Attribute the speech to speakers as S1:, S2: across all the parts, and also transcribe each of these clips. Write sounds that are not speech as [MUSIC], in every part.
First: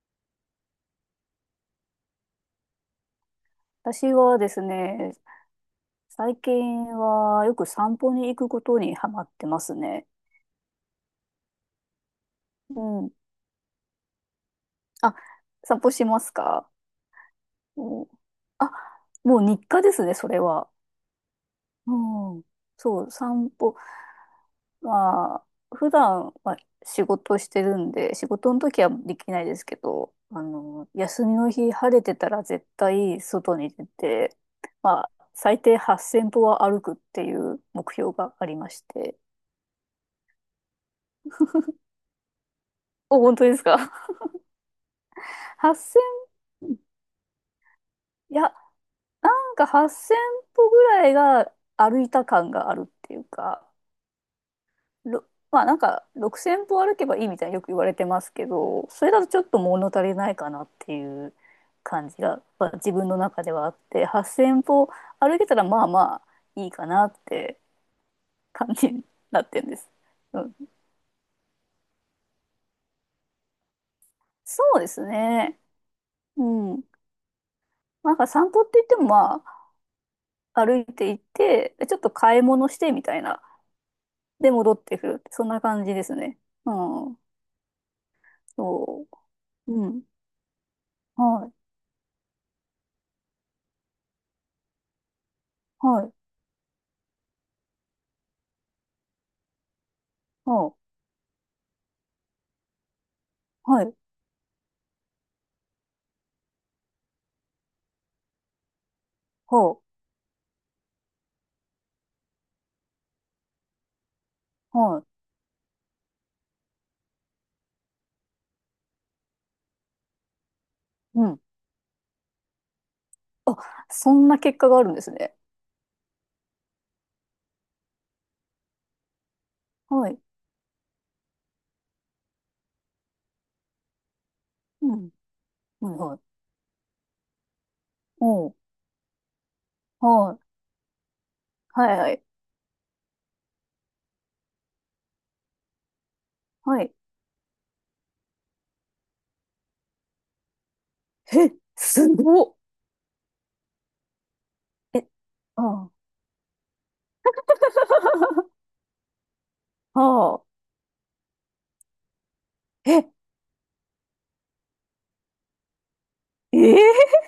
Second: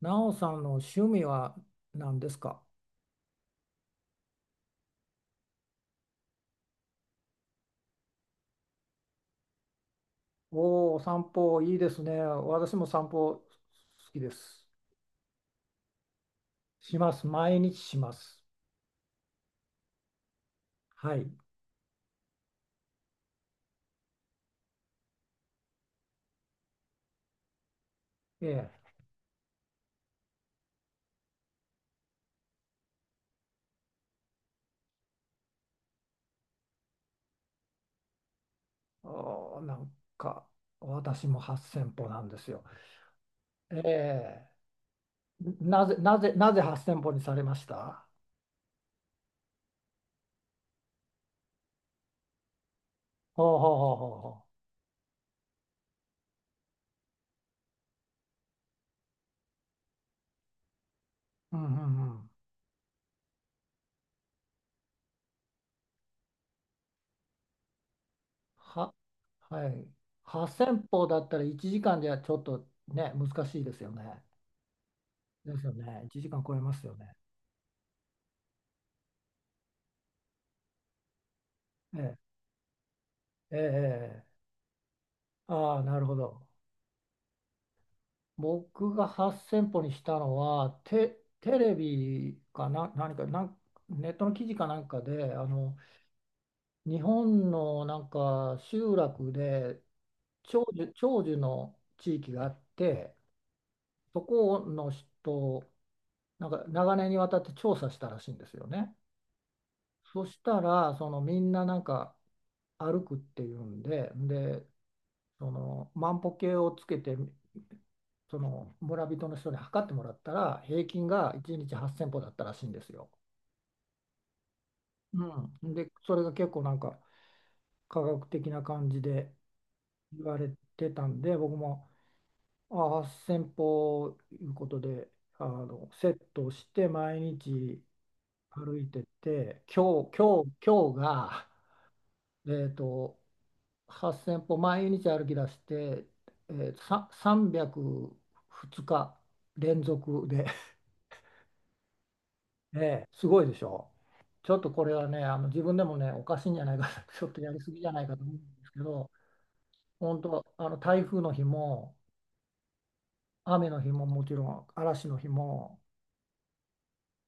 S1: なおさんの趣味は何ですか？
S2: 私はですね、最近はよく散歩に行くことにハマってますね。
S1: おおー、散歩いいですね。私
S2: う
S1: も散
S2: ん。
S1: 歩好きです。
S2: あ、散歩しますか？
S1: します。毎日し
S2: うん。
S1: ます。
S2: あ、もう日課ですね、それは。
S1: はい。
S2: うん。そう、散歩。まあ、普段は仕事してるんで、仕
S1: え
S2: 事の
S1: え。
S2: 時はできないですけど、休みの日晴れてたら絶対外に出て、まあ、最低8000歩は歩くっていう目標がありまして。
S1: おーなんか、私も8000歩なんですよ。
S2: お、本当です
S1: え
S2: か？
S1: え。なぜ
S2: 8000 [LAUGHS] い
S1: 8000歩にされました？
S2: や、なんか8000歩ぐらいが歩いた感があるっていう
S1: ほう
S2: か、
S1: ほうほうほうほ
S2: ろまあなんか6000歩歩けばいいみたいによく言われてますけど、それだとちょっと物足りないかなっていう
S1: う。うんう
S2: 感
S1: んう
S2: じ
S1: ん。
S2: が、まあ、自分の中ではあって、8000歩歩けたらまあまあいいかなって感じ
S1: は、
S2: になってる
S1: は
S2: んで
S1: い。
S2: す。うん、
S1: 8000歩だったら1時間じゃちょっとね、難しいですよね。
S2: そうです
S1: で
S2: ね。
S1: すよね。1時
S2: う
S1: 間超えま
S2: ん。
S1: すよね。
S2: なんか散歩って言ってもまあ歩いていって、ちょっと
S1: ええ
S2: 買い物してみたいな
S1: ええ、
S2: で、戻ってくるって、そんな
S1: ああ、
S2: 感じ
S1: な
S2: で
S1: るほ
S2: すね。
S1: ど。
S2: うん。
S1: 僕が
S2: そ
S1: 8000
S2: う。
S1: 歩
S2: う
S1: にし
S2: ん。
S1: たのは、テ、
S2: はい。
S1: テレビかな、何か、ネットの記事かなんかで、
S2: はい。
S1: 日本のなんか集落で長
S2: はい。
S1: 寿、長寿の地域があって、
S2: はい。
S1: そこの人、なんか長年にわたって調査したらしいんですよね。
S2: はい。
S1: そしたら、そのみんななんか歩くっていうんで、で、
S2: はい。
S1: その万歩計をつけてその村人の人に測ってもらったら平均
S2: う
S1: が
S2: ん。
S1: 1日8千歩だったらしいんですよ。
S2: あ、そんな結果があるんですね。
S1: うん、でそれが結構なんか科学的な感じで
S2: はい。
S1: 言われてたんで僕もあ8千0 0歩いうこと
S2: う
S1: で、
S2: ん。
S1: あ
S2: う
S1: の
S2: ん。
S1: セ
S2: は
S1: ッ
S2: い。
S1: トをして毎日
S2: おう。
S1: 歩いてて今日
S2: は
S1: 今
S2: い。
S1: 日今日が、
S2: はい。はい。
S1: えっと8000歩毎日歩き出して、
S2: はい。
S1: 302日連続で、
S2: え、すごっ。
S1: [LAUGHS] ええすごいでしょ。ちょっとこれ
S2: え、
S1: はね、あの自
S2: あ
S1: 分で
S2: あ。
S1: もね、おかしいんじゃないか、[LAUGHS] ちょっとやりすぎじゃないかと思うんで
S2: [LAUGHS]
S1: すけど、本
S2: は
S1: 当、
S2: あ。
S1: あの台風の日も、
S2: え、
S1: 雨の日ももちろん、嵐の日も、
S2: ええ。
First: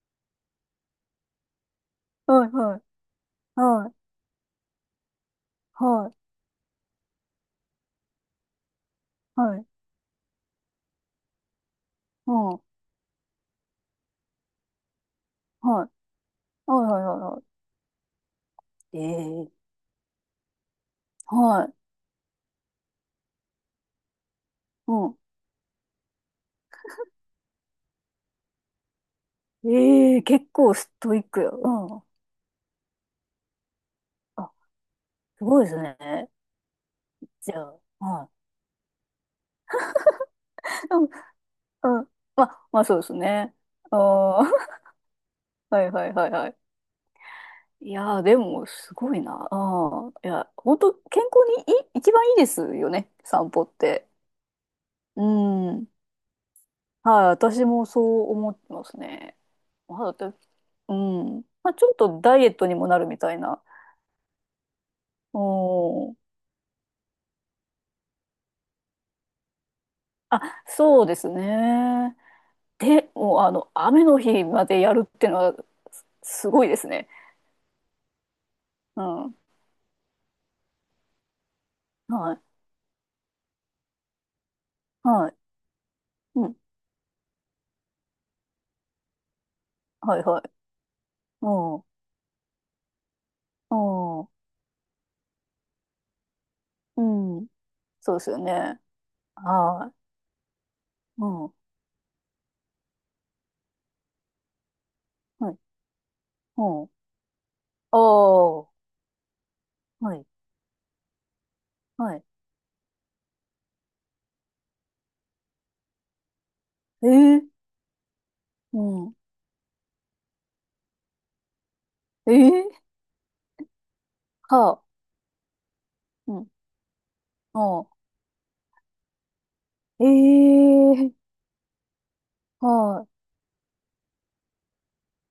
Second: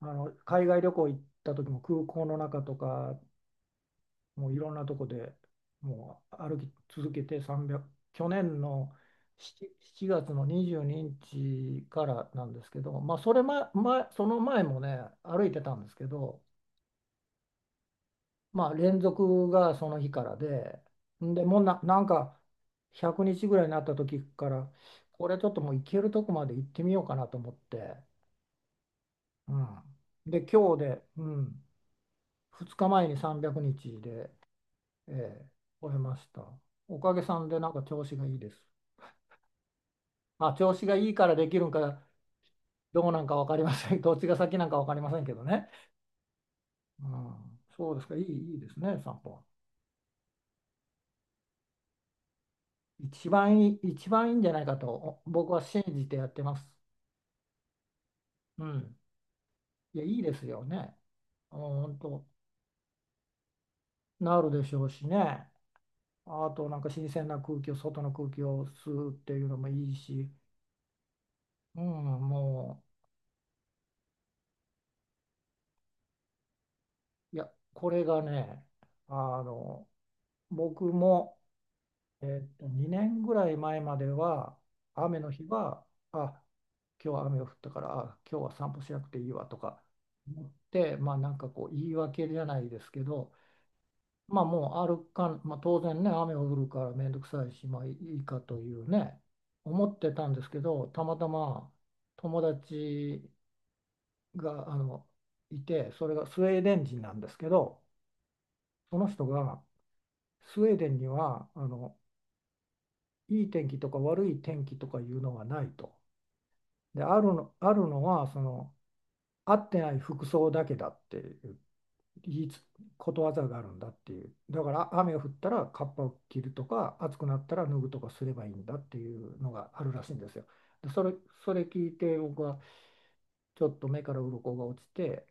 S1: あの海外旅行行った時も空港の
S2: はい。
S1: 中と
S2: はい。
S1: か、
S2: はい。
S1: もういろんなとこで
S2: はい。
S1: もう歩き続けて300去年の
S2: はい。
S1: 7月の22日から
S2: う
S1: な
S2: ん。
S1: ん
S2: は
S1: ですけど、まあ、その前もね歩いて
S2: い。
S1: たん
S2: は
S1: で
S2: い。
S1: すけど、
S2: はい。はい。は
S1: まあ、連
S2: い。
S1: 続
S2: ええ。
S1: がその日からで、んでもう
S2: はい。
S1: なんか100日ぐらいになった時から
S2: うん。
S1: これちょっともう行けるとこまで行ってみようかなと思って、うん、
S2: ええ、
S1: で
S2: 結構
S1: 今日
S2: ス
S1: で、
S2: トイッ
S1: う
S2: クや。
S1: ん、
S2: うん。
S1: 2日前に300日で
S2: あ、
S1: え
S2: す
S1: え、
S2: ごいです
S1: 終えまし
S2: ね。
S1: た。おかげさん
S2: じ
S1: で
S2: ゃ
S1: なん
S2: あ、
S1: か調子が
S2: は
S1: いいです。まあ、調子
S2: い。
S1: が
S2: うん。
S1: いいからできるん
S2: う
S1: か、
S2: ん。まあ、まあそうで
S1: どう
S2: す
S1: なんか分
S2: ね。
S1: かりません。[LAUGHS] どっちが
S2: ああ、
S1: 先なん
S2: [LAUGHS]
S1: か分かりませんけどね。
S2: はいはいはいはい。
S1: うん、そ
S2: い
S1: うですか。い
S2: やー、
S1: い、
S2: で
S1: いい
S2: も、
S1: です
S2: す
S1: ね、
S2: ご
S1: 散
S2: い
S1: 歩は。
S2: な。ああ、いや、本当健康にいい、一番いいですよね、散歩って。
S1: 一番いいんじゃないかと
S2: う
S1: 僕は信
S2: ん。
S1: じてやってます。
S2: はい、私もそう思っ
S1: う
S2: てます
S1: ん。
S2: ね。ま
S1: いや、い
S2: あ、
S1: い
S2: だっ
S1: で
S2: て、
S1: すよ
S2: う
S1: ね。
S2: ん。
S1: うん、
S2: まあ、ちょっ
S1: 本
S2: と
S1: 当、
S2: ダイエットにもなるみたいな。
S1: なるでしょうしね。
S2: うん。
S1: あと、なんか新鮮な空気を、外の空気を吸うっていうのもいいし。
S2: あ、そうです
S1: う
S2: ね。
S1: ん、も
S2: で、もう、雨の日までやるってのは、すごいですね。
S1: う、いや、これがね、
S2: うん。
S1: あの、僕も、
S2: はい。
S1: 2年ぐらい前までは、雨
S2: は
S1: の
S2: い。
S1: 日は、あ、
S2: うん。
S1: 今日は雨が降ったから、今日は散歩しなくていいわとか
S2: はいはい。
S1: 思って、まあなんかこう
S2: うん。
S1: 言い訳じゃないですけど、
S2: うん。
S1: まあもうまあ当然ね、雨が降るから
S2: う
S1: 面倒くさ
S2: ん。
S1: いし、まあい
S2: そう
S1: い
S2: ですよ
S1: かとい
S2: ね。
S1: うね、思
S2: はい。
S1: ってたんですけど、たま
S2: う
S1: た
S2: ん。
S1: ま友達が
S2: は
S1: い
S2: い。
S1: て、それがスウェー
S2: う
S1: デン
S2: ん。
S1: 人なんですけど、
S2: お。
S1: その人がスウェーデンにはいい天気とか悪い天気とかいうのがないと。で、あるのはその合ってない服装だけだっていう言いつことわざがあるんだっていう。だから雨が降ったらカッパを着るとか暑くなったら脱ぐとかすればいいんだっていうのがあるらしいんですよ。で、それ聞いて僕はちょっと目から鱗が落ちて、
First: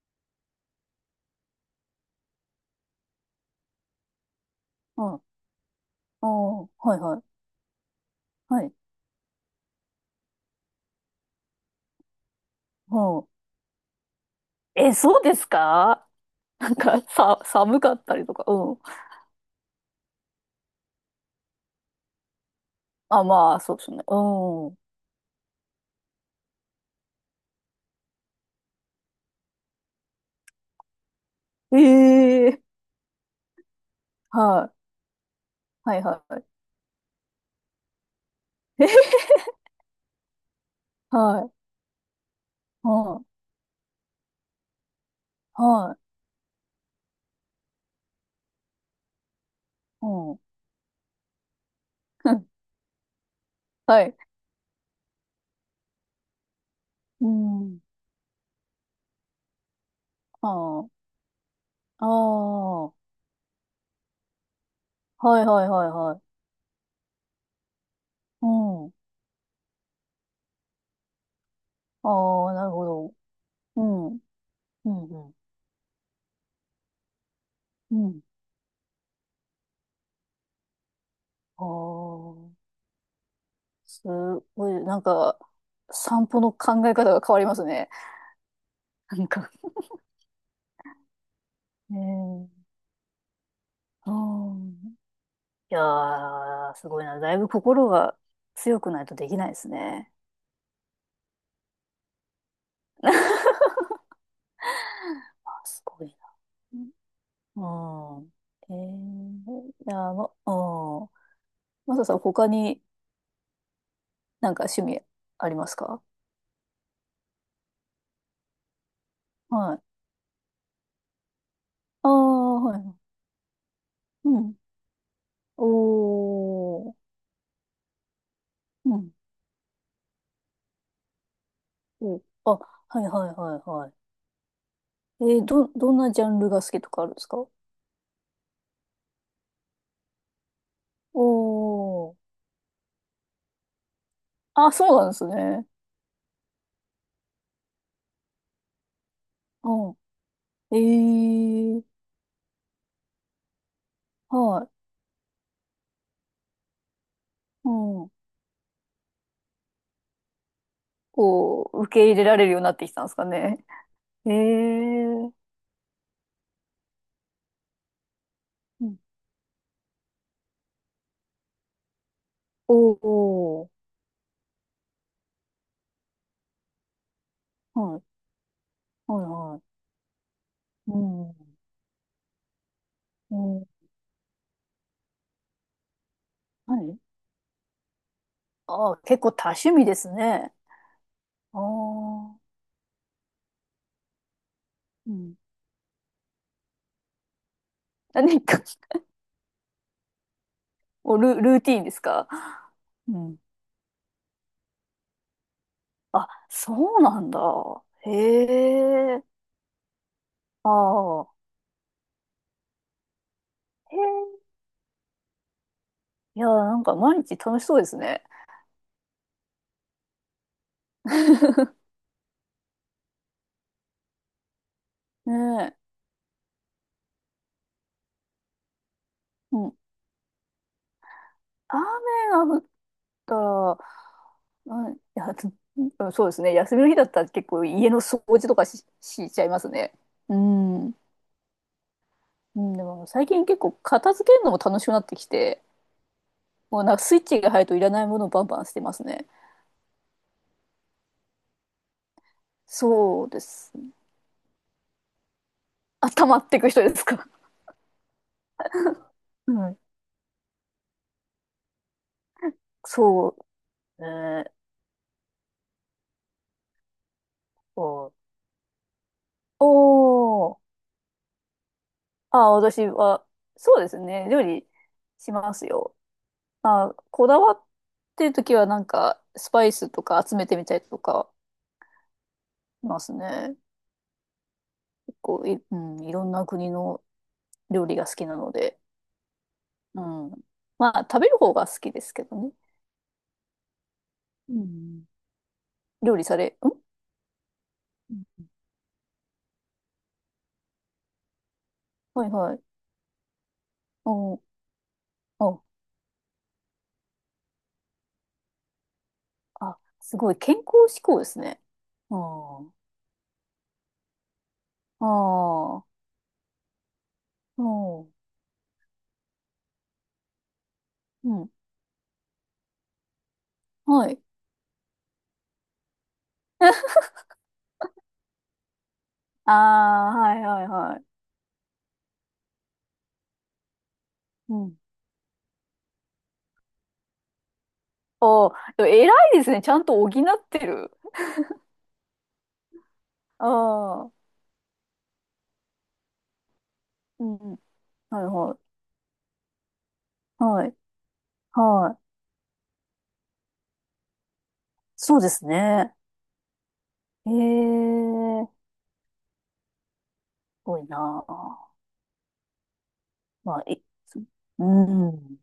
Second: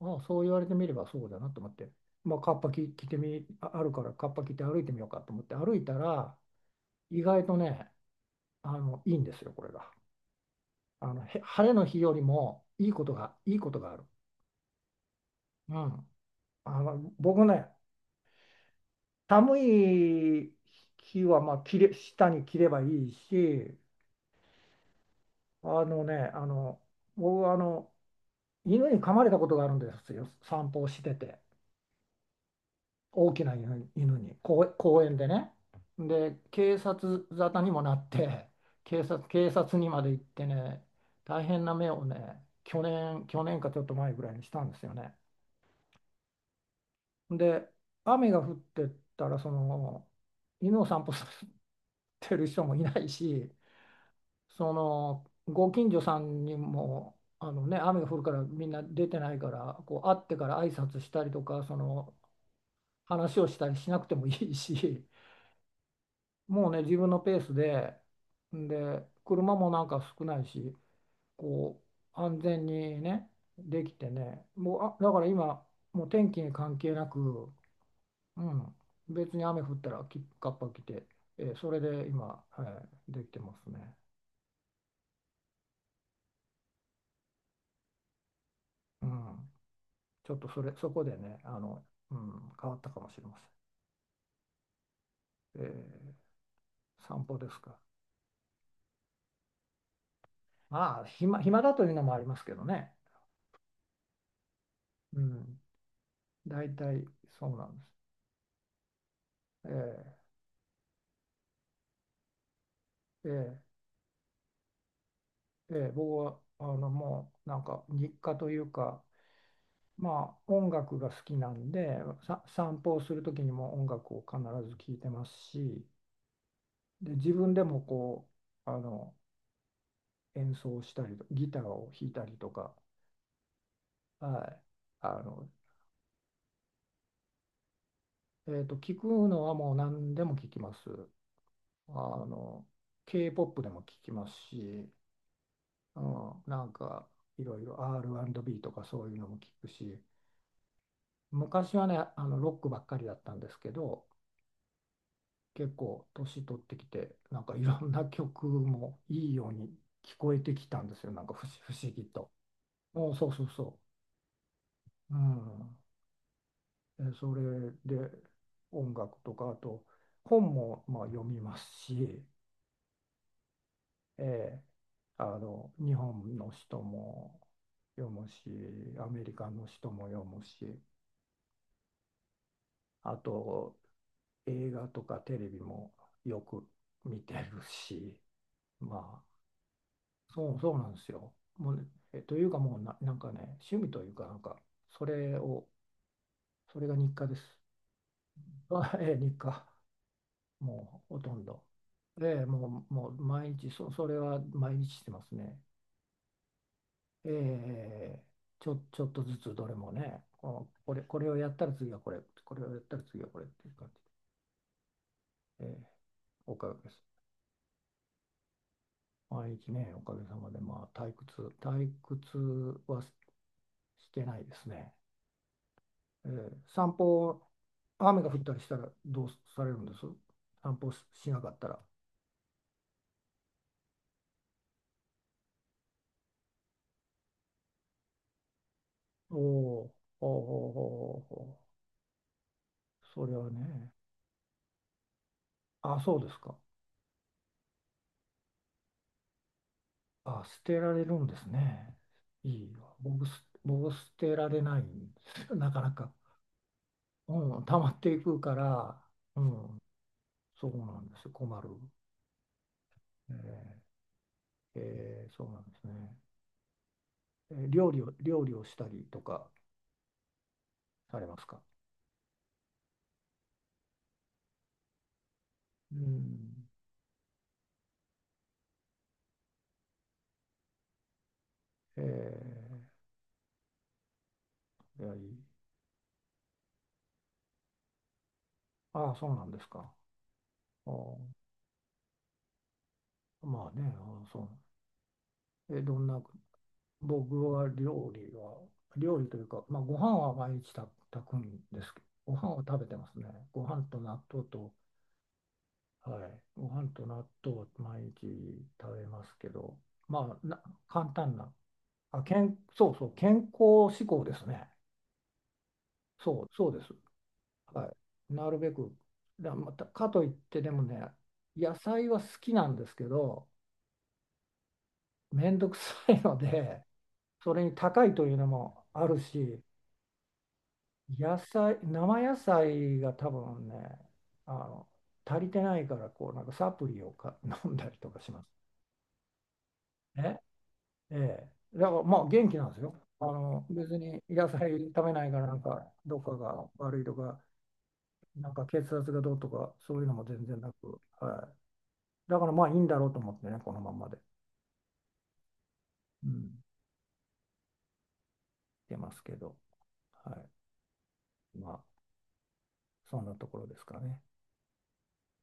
S1: ああ、そう言われてみればそうだなと思って。まあ、カッパ着、着てみ、ああるからカッパ着て歩いてみようかと思って歩いたら
S2: はいは
S1: 意
S2: い。
S1: 外とね、
S2: はい。
S1: いいんですよ、これが。あのへ晴れの日よりも
S2: うん。
S1: いいことがある。
S2: えー、はあ、うん、ああ、えー、はい、はい、うん、ああ、はい、はい、はい、うん、え、そうです
S1: う
S2: か？
S1: ん、
S2: [LAUGHS] なんか、
S1: 僕ね、
S2: 寒かったりとか。うん。
S1: 寒い日はまあ下に着ればいい
S2: あ、まあ、そう
S1: し、
S2: ですね。う
S1: あのねあの僕は犬に噛まれたことがあるんですよ、散歩をしてて。
S2: ん。えー。
S1: 大きな犬に
S2: は
S1: 公園でね。
S2: い。はいは
S1: で
S2: い。
S1: 警察沙汰にもなって、 [LAUGHS] 警察にまで行ってね、
S2: はい。
S1: 大
S2: はい。
S1: 変な目をね去年かちょっと前ぐらいにしたんですよね。
S2: はい。
S1: で、雨が降ってたら、
S2: うん。
S1: 犬を散歩させてる
S2: [LAUGHS]
S1: 人もいないし、
S2: はい。
S1: ご近所さんにも、
S2: うん。
S1: 雨が降るからみんな出てないから、こう会ってから挨
S2: は
S1: 拶したりとか、
S2: あ。ああ。
S1: 話をしたりしなくてもいいし、
S2: はいはいはいはい。
S1: もうね、自分のペースで、
S2: うん。
S1: で、車もなんか少ないし、こ安
S2: ああ、な
S1: 全
S2: るほ
S1: に
S2: ど。
S1: ね、
S2: う
S1: でき
S2: ん。
S1: てね、もう、
S2: うん
S1: だから
S2: うん。
S1: 今、もう天気に関係なく、
S2: うん。
S1: うん、別に雨降ったらカッパ着て、
S2: あ
S1: それで今、
S2: あ。
S1: はい、できてますね。
S2: すごい、なんか、散歩の考え方が変わりますね。
S1: う
S2: [LAUGHS] なん
S1: ん、
S2: か。
S1: ちょっとそこでね、
S2: え
S1: うん、
S2: え。
S1: 変わったかもしれま
S2: うん。
S1: せん。
S2: いやー、すごいな。
S1: 散
S2: だ
S1: 歩
S2: いぶ
S1: ですか？
S2: 心が強くないとできないですね。
S1: まあ、暇だというのもありますけどね。うん、
S2: あ、すごいな。
S1: 大体そうなんです。
S2: うん。ええ。いやー、
S1: え
S2: ま、うん。マサさん、他に
S1: ーえー
S2: なんか趣味ありますか？
S1: 僕はもうなんか日課というか、
S2: はい。
S1: まあ、音楽が好きなんで、
S2: ああ、は
S1: 散
S2: い。
S1: 歩をする時にも音楽を
S2: う
S1: 必
S2: ん。
S1: ず聴いてます
S2: お
S1: し、
S2: ー。
S1: で自分でもうあ
S2: うん。
S1: の演奏したりとギターを弾い
S2: お、
S1: たりと
S2: あ、
S1: か、
S2: はいはいはいはい。
S1: はい、あ
S2: えー、
S1: の、
S2: どんなジャンルが好きとかあるんですか？
S1: 聞くのはもう何でも聞きます。あ
S2: おー。
S1: の K-POP でも聞きます
S2: あ、
S1: し、
S2: そうなんですね。
S1: うん、なんかいろいろ R&B とかそういうのも聞く
S2: うん。
S1: し、
S2: え
S1: 昔
S2: ー。
S1: はねロックばっかりだったんですけど、
S2: はい。
S1: 結構年取ってきてなんかい
S2: う
S1: ろんな
S2: ん。
S1: 曲もいいように聞こえてきたんですよ、なんか
S2: こ
S1: 不
S2: う、
S1: 思
S2: 受
S1: 議
S2: け入れ
S1: と。
S2: られるようになってきたんで
S1: お
S2: すか
S1: そうそう
S2: ね。
S1: そ
S2: え
S1: う。う
S2: ー。
S1: ん、それで
S2: う
S1: 音
S2: ん。
S1: 楽とかあと本もまあ読みますし、
S2: おー。
S1: えー日本の人も
S2: はい。
S1: 読むし、ア
S2: は
S1: メ
S2: い
S1: リカ
S2: は
S1: の人も読むし、
S2: い。うん。
S1: あ
S2: うん。
S1: と映画とかテレビもよく
S2: はい。
S1: 見てるし、
S2: あー、結
S1: まあ
S2: 構多趣味ですね。
S1: そうそうなんですよ。
S2: あ
S1: もうね、と
S2: あ。
S1: いうかもうなんかね、趣味というかなんかそ
S2: うん。
S1: れをそれが日課です。
S2: 何か。
S1: [LAUGHS] 日課。もう
S2: お、
S1: ほとん
S2: ルー
S1: ど。
S2: ティーンですか？
S1: ええ、もう
S2: うん。
S1: 毎日それは毎日してますね。
S2: あ、そうな
S1: え
S2: んだ。
S1: え、
S2: へ
S1: ちょっと
S2: え。
S1: ずつどれもね、
S2: あ
S1: これを
S2: あ。
S1: やったら次はこれ、これをやったら次はこれっていう感じ
S2: へえ。
S1: で、ええ、
S2: いや、
S1: おか
S2: な
S1: げ
S2: ん
S1: で
S2: か
S1: す。
S2: 毎日楽しそうですね。
S1: 毎日ね、おかげさまで、まあ、
S2: [LAUGHS]
S1: 退屈はしてないですね。
S2: ねえ。
S1: ええ、散歩、雨が降ったりしたらどう
S2: う
S1: され
S2: ん。
S1: るんです、散歩しなかったら？
S2: 雨が降ったら、うん、いや、うん、そうですね。休みの日だったら結構家の掃除とかし
S1: お
S2: ちゃいますね。
S1: お、お
S2: う
S1: お、おお、
S2: ん。う
S1: おお、
S2: ん、でも
S1: そ
S2: 最
S1: れ
S2: 近
S1: は
S2: 結構
S1: ね。
S2: 片付けるのも楽しくなってきて、
S1: あ、そうですか。
S2: もうなんかスイッチが入るといらないものをバンバン捨てますね。
S1: あ、捨てられるんですね。いいわ。
S2: そうです。
S1: 僕捨てられないんですよ、なかな
S2: あ、
S1: か。
S2: 溜まっていく人ですか？
S1: うん、溜まっていくから、う
S2: うん。
S1: ん、そうなんですよ、困る。
S2: そ
S1: え
S2: う。えー、
S1: ーそうなんですね。
S2: お、
S1: 料理をしたりとか
S2: おー。
S1: されますか？
S2: あ、私は、そうですね。料理しますよ。
S1: うん。
S2: まあ、こだわってるときはなんか、スパイスとか集めてみたりとか
S1: え
S2: しますね。
S1: いや、い
S2: 結
S1: い。
S2: 構うん、いろんな国の料理が好きなので。
S1: ああ、そうなんですか。
S2: うん。
S1: あ
S2: まあ、
S1: ー
S2: 食べる方が好きですけどね。
S1: まあね、あーそ
S2: うん。
S1: う。どん
S2: 料
S1: な
S2: 理され、ん。
S1: 僕は
S2: うん。
S1: 料理というか、まあ、ご飯は毎日炊くんですけ
S2: はい
S1: ど、ご飯
S2: は
S1: を
S2: い。
S1: 食べてますね。ご飯と納
S2: おー。
S1: 豆と、
S2: お。
S1: はい、ご飯と納豆を毎日食べますけど、
S2: あ、すごい
S1: まあ、
S2: 健康志
S1: 簡
S2: 向で
S1: 単
S2: す
S1: な、
S2: ね。あ
S1: そうそう、健康志向ですね。
S2: あ、ああ、
S1: そう、そうです。
S2: う
S1: は
S2: ん、
S1: い。なるべく、また、かといってでもね、
S2: うん、
S1: 野菜は好きなんですけど、
S2: はい。
S1: めんどくさいので、
S2: [LAUGHS]
S1: それに高いというのもある
S2: あ
S1: し、
S2: あ、はいはいはい。
S1: 生野菜が多分ね、あ
S2: うん。
S1: の、足りてないから、なんかサプリを[LAUGHS] 飲んだりとかします。
S2: おー、でも偉いですね。ちゃんと補っ
S1: え
S2: てる。
S1: ええ。だからまあ元気なんですよ。別
S2: あ
S1: に
S2: あ、
S1: 野菜食べないから、なんか、どっかが悪いと
S2: う
S1: か、
S2: ん。はい
S1: なん
S2: は
S1: か血圧がどうとか、そういうのも
S2: い。
S1: 全然
S2: は
S1: な
S2: い。
S1: く、は
S2: はい。
S1: い。だからまあいいんだろうと思ってね、このまんまで。
S2: そうですね。
S1: うん、
S2: ええ。す
S1: 出ますけど、は
S2: ごいな
S1: い。
S2: あ。
S1: まあ、そんなとこ
S2: まあ、
S1: ろですかね。
S2: うん。